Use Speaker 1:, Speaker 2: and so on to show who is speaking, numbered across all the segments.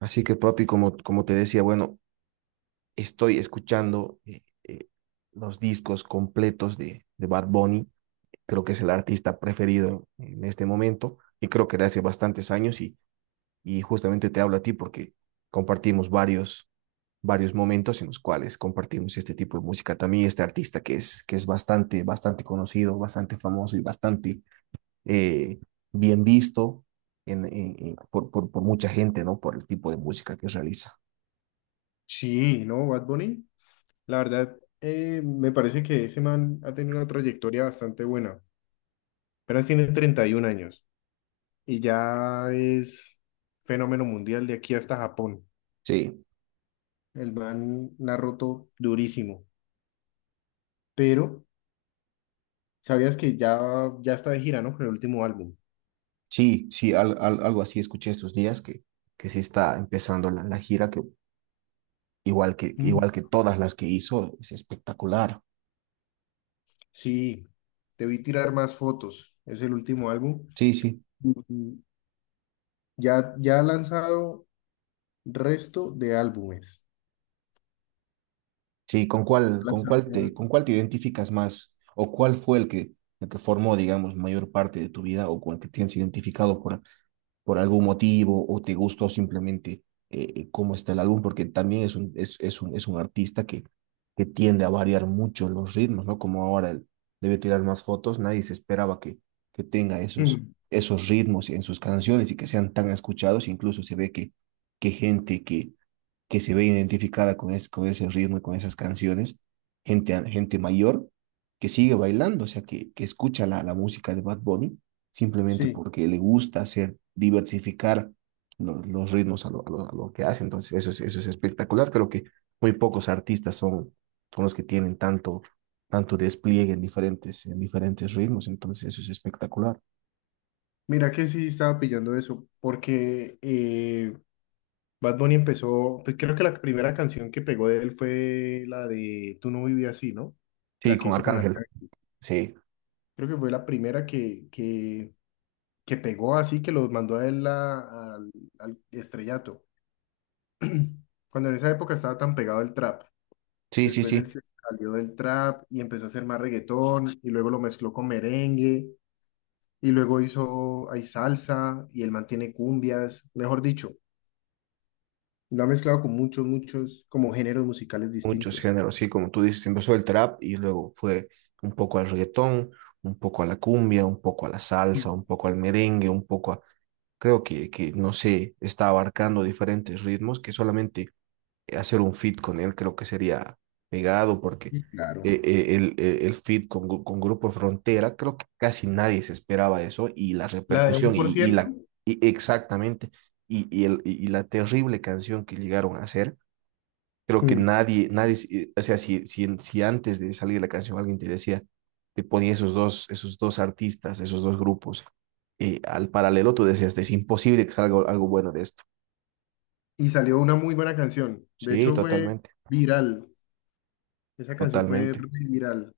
Speaker 1: Así que, papi, como te decía, bueno, estoy escuchando los discos completos de Bad Bunny. Creo que es el artista preferido en este momento y creo que de hace bastantes años y justamente te hablo a ti porque compartimos varios momentos en los cuales compartimos este tipo de música. También este artista que es bastante conocido, bastante famoso y bastante eh, bien visto por mucha gente, ¿no? Por el tipo de música que realiza.
Speaker 2: Sí, ¿no? Bad Bunny, la verdad, me parece que ese man ha tenido una trayectoria bastante buena. Apenas tiene 31 años y ya es fenómeno mundial de aquí hasta Japón.
Speaker 1: Sí.
Speaker 2: El man la ha roto durísimo, pero sabías que ya está de gira, ¿no? Con el último álbum.
Speaker 1: Sí, sí, algo así escuché estos días que sí está empezando la gira, que igual que
Speaker 2: Mm.
Speaker 1: igual que todas las que hizo, es espectacular.
Speaker 2: Sí, te vi tirar más fotos. Es el último álbum.
Speaker 1: Sí, sí,
Speaker 2: Y ya ha lanzado resto de álbumes.
Speaker 1: sí,
Speaker 2: Ha lanzado ya-
Speaker 1: con cuál te identificas más? ¿O cuál fue el que formó, digamos, mayor parte de tu vida o con el que tienes identificado por algún motivo o te gustó simplemente cómo está el álbum, porque también es un artista que tiende a variar mucho los ritmos, ¿no? Como ahora él debe tirar más fotos, nadie se esperaba que tenga esos,
Speaker 2: Mm.
Speaker 1: esos ritmos en sus canciones y que sean tan escuchados, incluso se ve que gente que se ve identificada con, es, con ese ritmo y con esas canciones, gente mayor que sigue bailando, o sea, que escucha la música de Bad Bunny simplemente
Speaker 2: Sí.
Speaker 1: porque le gusta hacer, diversificar los ritmos a lo, a, lo, a lo, que hace. Entonces, eso es espectacular. Creo que muy pocos artistas son, son los que tienen tanto, tanto despliegue en diferentes ritmos. Entonces, eso es espectacular.
Speaker 2: Mira que sí estaba pillando eso, porque Bad Bunny empezó, pues creo que la primera canción que pegó de él fue la de Tú no vivías así, ¿no?
Speaker 1: Sí,
Speaker 2: La que
Speaker 1: con
Speaker 2: hizo con
Speaker 1: Arcángel.
Speaker 2: Arcángel.
Speaker 1: Sí,
Speaker 2: Creo que fue la primera que pegó así, que los mandó a al estrellato. Cuando en esa época estaba tan pegado el trap.
Speaker 1: sí, sí,
Speaker 2: Después él
Speaker 1: sí.
Speaker 2: se salió del trap y empezó a hacer más reggaetón, y luego lo mezcló con merengue, y luego hizo, hay salsa, y él mantiene cumbias, mejor dicho. Lo ha mezclado con como géneros musicales
Speaker 1: Muchos
Speaker 2: distintos.
Speaker 1: géneros, sí, como tú dices, empezó el trap y luego fue un poco al reggaetón, un poco a la cumbia, un poco a la
Speaker 2: Mm.
Speaker 1: salsa, un poco al merengue, un poco a... Creo que no sé, está abarcando diferentes ritmos que solamente hacer un fit con él creo que sería pegado porque
Speaker 2: Claro.
Speaker 1: el fit con, con Grupo Frontera, creo que casi nadie se esperaba eso y la
Speaker 2: La de un
Speaker 1: repercusión
Speaker 2: por
Speaker 1: y
Speaker 2: ciento.
Speaker 1: la... Y exactamente, y el, y la terrible canción que llegaron a hacer. Creo que
Speaker 2: Hmm.
Speaker 1: nadie, si, o sea, si, si, si antes de salir la canción alguien te decía, te ponía esos dos artistas, esos dos grupos, al paralelo, tú decías, es imposible que salga algo bueno de esto.
Speaker 2: Y salió una muy buena canción. De
Speaker 1: Sí,
Speaker 2: hecho, fue
Speaker 1: totalmente,
Speaker 2: viral. Esa canción fue
Speaker 1: totalmente.
Speaker 2: re viral.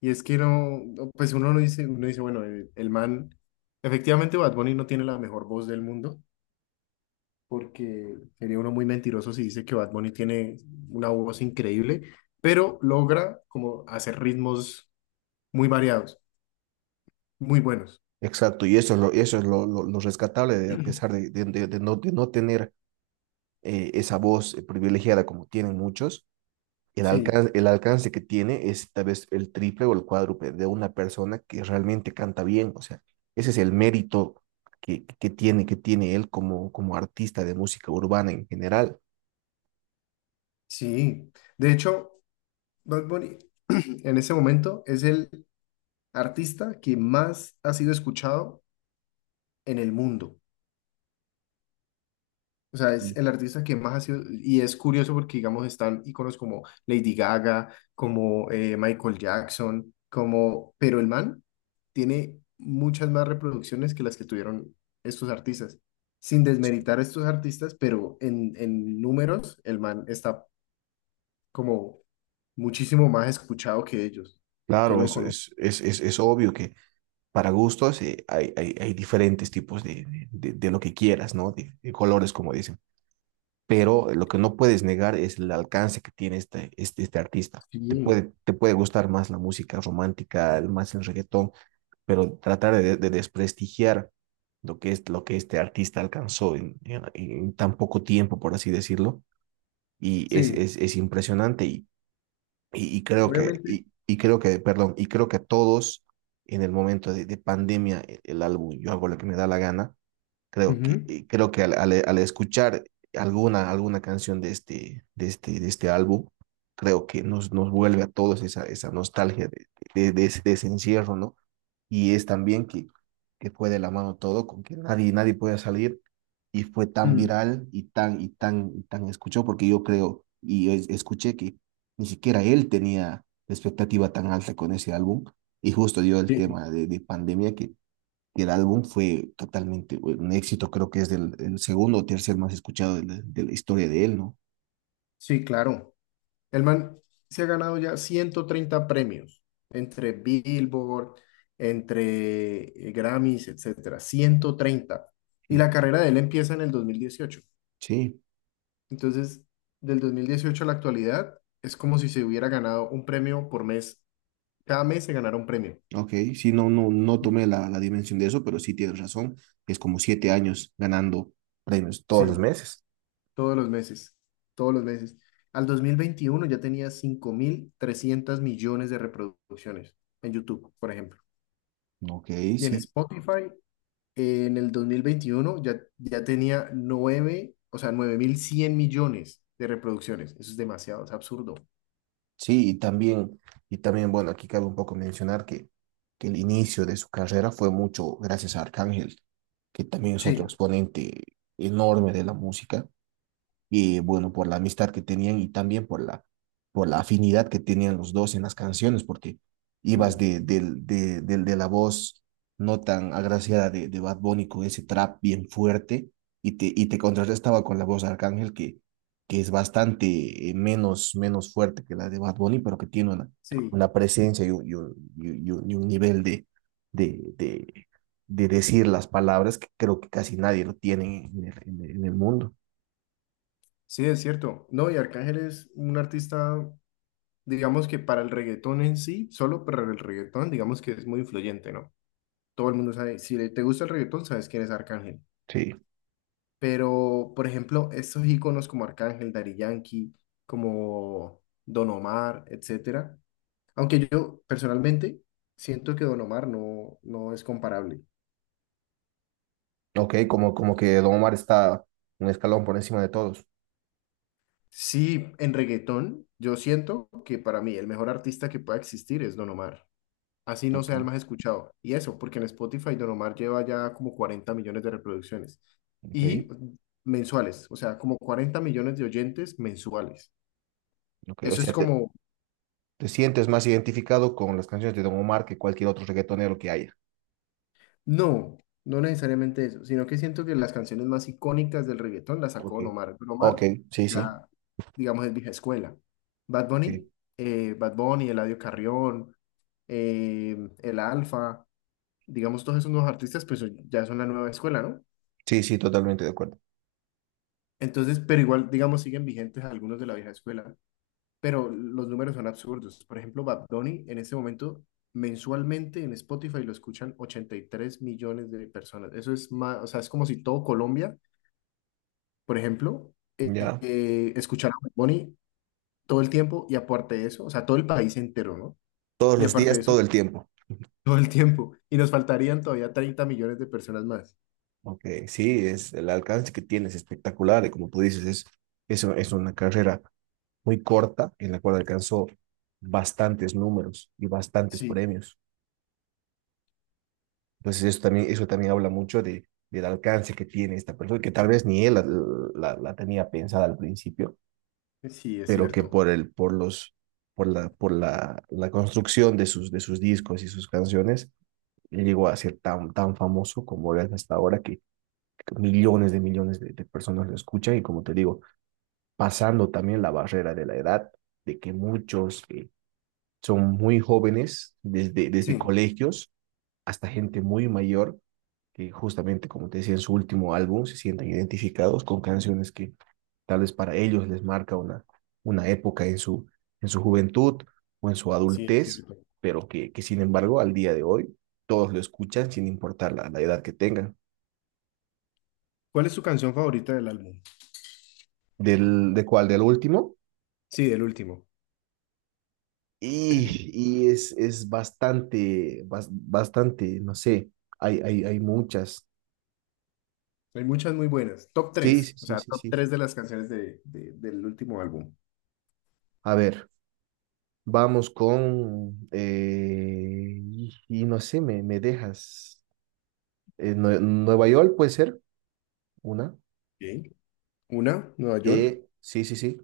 Speaker 2: Y es que pues uno no dice, uno dice, bueno, el man, efectivamente Bad Bunny no tiene la mejor voz del mundo, porque sería uno muy mentiroso si dice que Bad Bunny tiene una voz increíble, pero logra como hacer ritmos muy variados, muy buenos.
Speaker 1: Exacto, y eso es lo rescatable, de, a pesar de, de no tener esa voz privilegiada como tienen muchos.
Speaker 2: Sí.
Speaker 1: El alcance que tiene es tal vez el triple o el cuádruple de una persona que realmente canta bien. O sea, ese es el mérito que tiene él como, como artista de música urbana en general.
Speaker 2: Sí, de hecho, Bad Bunny en ese momento es el artista que más ha sido escuchado en el mundo. O sea,
Speaker 1: Y
Speaker 2: es el artista que más ha sido, y es curioso porque, digamos, están íconos como Lady Gaga, como Michael Jackson, como, pero el man tiene muchas más reproducciones que las que tuvieron estos artistas. Sin desmeritar a estos artistas, pero en números, el man está como muchísimo más escuchado que ellos. Qué
Speaker 1: claro,
Speaker 2: loco, ¿no?
Speaker 1: es obvio que para gustos hay, hay, hay diferentes tipos de lo que quieras, ¿no? De colores, como dicen. Pero lo que no puedes negar es el alcance que tiene este, este, este artista.
Speaker 2: Sí,
Speaker 1: Te puede gustar más la música romántica, más el reggaetón, pero tratar de desprestigiar lo que, es, lo que este artista alcanzó en tan poco tiempo, por así decirlo, y
Speaker 2: sí,
Speaker 1: es impresionante
Speaker 2: obviamente.
Speaker 1: y, creo que, perdón, y creo que a todos en el momento de pandemia, el, álbum Yo hago lo que me da la gana,
Speaker 2: Ujú.
Speaker 1: creo que al, al, al escuchar alguna, alguna canción de este, de este, de este álbum, creo que nos, nos vuelve a todos esa, esa nostalgia de ese encierro, ¿no? Y es también que fue de la mano todo, con que nadie, nadie podía salir y fue tan
Speaker 2: Mm.
Speaker 1: viral y tan, y tan, y tan escuchó, porque yo creo y escuché que ni siquiera él tenía la expectativa tan alta con ese álbum y justo dio el
Speaker 2: Sí,
Speaker 1: tema de pandemia que el álbum fue totalmente un éxito, creo que es del, el segundo o tercer más escuchado de la historia de él, ¿no?
Speaker 2: sí, claro. El man se ha ganado ya 130 premios entre Billboard, entre Grammys, etcétera. 130. Y
Speaker 1: Sí.
Speaker 2: la carrera de él empieza en el 2018.
Speaker 1: Sí.
Speaker 2: Entonces, del 2018 a la actualidad, es como si se hubiera ganado un premio por mes. Cada mes se ganara un premio.
Speaker 1: Ok, sí, no, no, no tomé la, la dimensión de eso, pero sí tienes razón. Es como siete años ganando premios todos los
Speaker 2: Sí.
Speaker 1: meses.
Speaker 2: Todos los meses, todos los meses. Al 2021 ya tenía 5.300 millones de reproducciones en YouTube, por ejemplo.
Speaker 1: Ok,
Speaker 2: Y en
Speaker 1: sí,
Speaker 2: Spotify, en el 2021 ya tenía 9, o sea, 9.100 millones de reproducciones. Eso es demasiado, es absurdo.
Speaker 1: sí, y también, bueno, aquí cabe un poco mencionar que el inicio de su carrera fue mucho gracias a Arcángel, que también es otro
Speaker 2: Sí.
Speaker 1: exponente enorme de la música, y bueno, por la amistad que tenían y también por la afinidad que tenían los dos en las canciones, porque ibas
Speaker 2: Mm.
Speaker 1: de, de, de la voz no tan agraciada de Bad Bunny con ese trap bien fuerte y te contrarrestaba con la voz de Arcángel que es bastante menos, menos fuerte que la de Bad Bunny, pero que tiene
Speaker 2: Sí,
Speaker 1: una presencia y un, y un, y un nivel de, de, de decir las palabras que creo que casi nadie lo tiene en el, en el en el mundo.
Speaker 2: sí, es cierto. No, y Arcángel es un artista, digamos que para el reggaetón en sí, solo para el reggaetón, digamos que es muy influyente, ¿no? Todo el mundo sabe, si te gusta el reggaetón, sabes quién es Arcángel.
Speaker 1: Sí.
Speaker 2: Pero, por ejemplo, estos íconos como Arcángel, Daddy Yankee, como Don Omar, etcétera. Aunque yo personalmente siento que Don Omar no es comparable.
Speaker 1: Ok, como, como que Don Omar está un escalón por encima de todos.
Speaker 2: Sí, en reggaetón, yo siento que para mí el mejor artista que pueda existir es Don Omar. Así no
Speaker 1: Ok,
Speaker 2: sea el más escuchado. Y eso, porque en Spotify Don Omar lleva ya como 40 millones de reproducciones.
Speaker 1: ok,
Speaker 2: Y mensuales, o sea, como 40 millones de oyentes mensuales.
Speaker 1: ok. O
Speaker 2: Eso es
Speaker 1: sea, te,
Speaker 2: como
Speaker 1: te sientes más identificado con las canciones de Don Omar que cualquier otro reggaetonero que haya.
Speaker 2: no, no necesariamente eso, sino que siento que las canciones más icónicas del reggaetón las sacó
Speaker 1: Ok,
Speaker 2: Don Omar. Don
Speaker 1: ok,
Speaker 2: Omar
Speaker 1: sí, sí.
Speaker 2: ya, digamos, es vieja escuela. Bad Bunny,
Speaker 1: Sí,
Speaker 2: Bad Bunny, Eladio Carrión, El Alfa, digamos, todos esos nuevos artistas, pues ya son la nueva escuela, ¿no?
Speaker 1: sí, sí, totalmente de acuerdo.
Speaker 2: Entonces, pero igual, digamos, siguen vigentes algunos de la vieja escuela. Pero los números son absurdos. Por ejemplo, Bad Bunny en este momento mensualmente en Spotify lo escuchan 83 millones de personas. Eso es más, o sea, es como si todo Colombia, por ejemplo,
Speaker 1: Ya.
Speaker 2: escuchara a Bad Bunny todo el tiempo y aparte de eso, o sea, todo el país entero, ¿no?
Speaker 1: Todos
Speaker 2: Y
Speaker 1: los
Speaker 2: aparte de
Speaker 1: días,
Speaker 2: eso,
Speaker 1: todo el tiempo.
Speaker 2: todo el tiempo. Y nos faltarían todavía 30 millones de personas más.
Speaker 1: Ok, sí, es el alcance que tienes espectacular y como tú dices, es una carrera muy corta en la cual alcanzó bastantes números y bastantes
Speaker 2: Sí,
Speaker 1: premios. Entonces eso también habla mucho de, del alcance que tiene esta persona, que tal vez ni él la, la, la tenía pensada al principio,
Speaker 2: sí, es
Speaker 1: pero que
Speaker 2: cierto.
Speaker 1: por, el, por, los, por la, la construcción de sus discos y sus canciones, llegó a ser tan, tan famoso como es hasta ahora, que millones de personas lo escuchan y como te digo, pasando también la barrera de la edad, de que muchos son muy jóvenes desde,
Speaker 2: Sí,
Speaker 1: desde colegios hasta gente muy mayor que justamente, como te decía, en su último álbum se sientan identificados con canciones que tal vez para ellos les marca una época en su juventud o en su
Speaker 2: sí, es
Speaker 1: adultez,
Speaker 2: cierto.
Speaker 1: pero que sin embargo al día de hoy todos lo escuchan sin importar la, la edad que tengan.
Speaker 2: ¿Cuál es tu canción favorita del álbum?
Speaker 1: Del, ¿de cuál? ¿Del último?
Speaker 2: Sí, del último.
Speaker 1: Y es bastante, bastante, no sé, hay muchas.
Speaker 2: Hay muchas muy buenas. Top
Speaker 1: Sí, sí,
Speaker 2: tres, o
Speaker 1: sí,
Speaker 2: sea,
Speaker 1: sí,
Speaker 2: top
Speaker 1: sí.
Speaker 2: 3 de las canciones de, del último álbum.
Speaker 1: A ver, vamos con, y no sé, me dejas. Nueva York puede ser una.
Speaker 2: Ok. Una, Nueva York.
Speaker 1: Sí, sí, sí.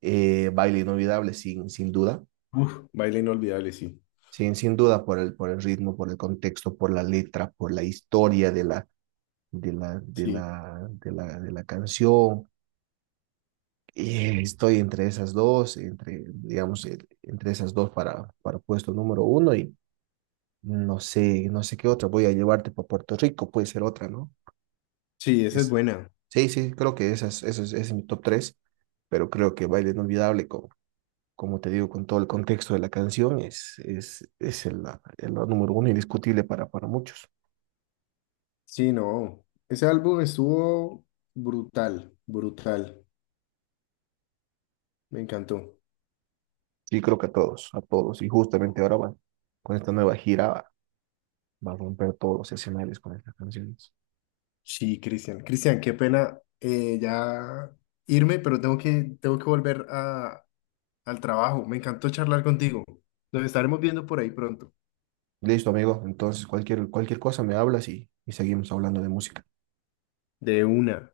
Speaker 1: Baile inolvidable, sin, sin duda.
Speaker 2: Uf, baile inolvidable, sí.
Speaker 1: Sin, sin duda por el ritmo, por el contexto, por la letra, por la historia de la, de la, de
Speaker 2: Sí.
Speaker 1: la, de la, de la canción. Estoy entre esas dos, entre, digamos, entre esas dos para puesto número uno y no sé, no sé qué otra. Voy a llevarte para Puerto Rico, puede ser otra, ¿no?
Speaker 2: Sí, esa es
Speaker 1: Es,
Speaker 2: buena.
Speaker 1: sí, sí, creo que esas, eso es, ese es mi top 3 pero creo que Baile Inolvidable, como, como te digo, con todo el contexto de la canción, es el número uno indiscutible para muchos.
Speaker 2: Sí, no. Ese álbum estuvo brutal, brutal. Me encantó.
Speaker 1: Sí creo que a todos, a todos. Y justamente ahora va, con esta nueva gira va, va a romper todos los escenarios con estas canciones.
Speaker 2: Sí, Cristian. Cristian, qué pena ya irme, pero tengo que volver a, al trabajo. Me encantó charlar contigo. Nos estaremos viendo por ahí pronto.
Speaker 1: Listo, amigo. Entonces, cualquier, cualquier cosa me hablas y seguimos hablando de música.
Speaker 2: De una.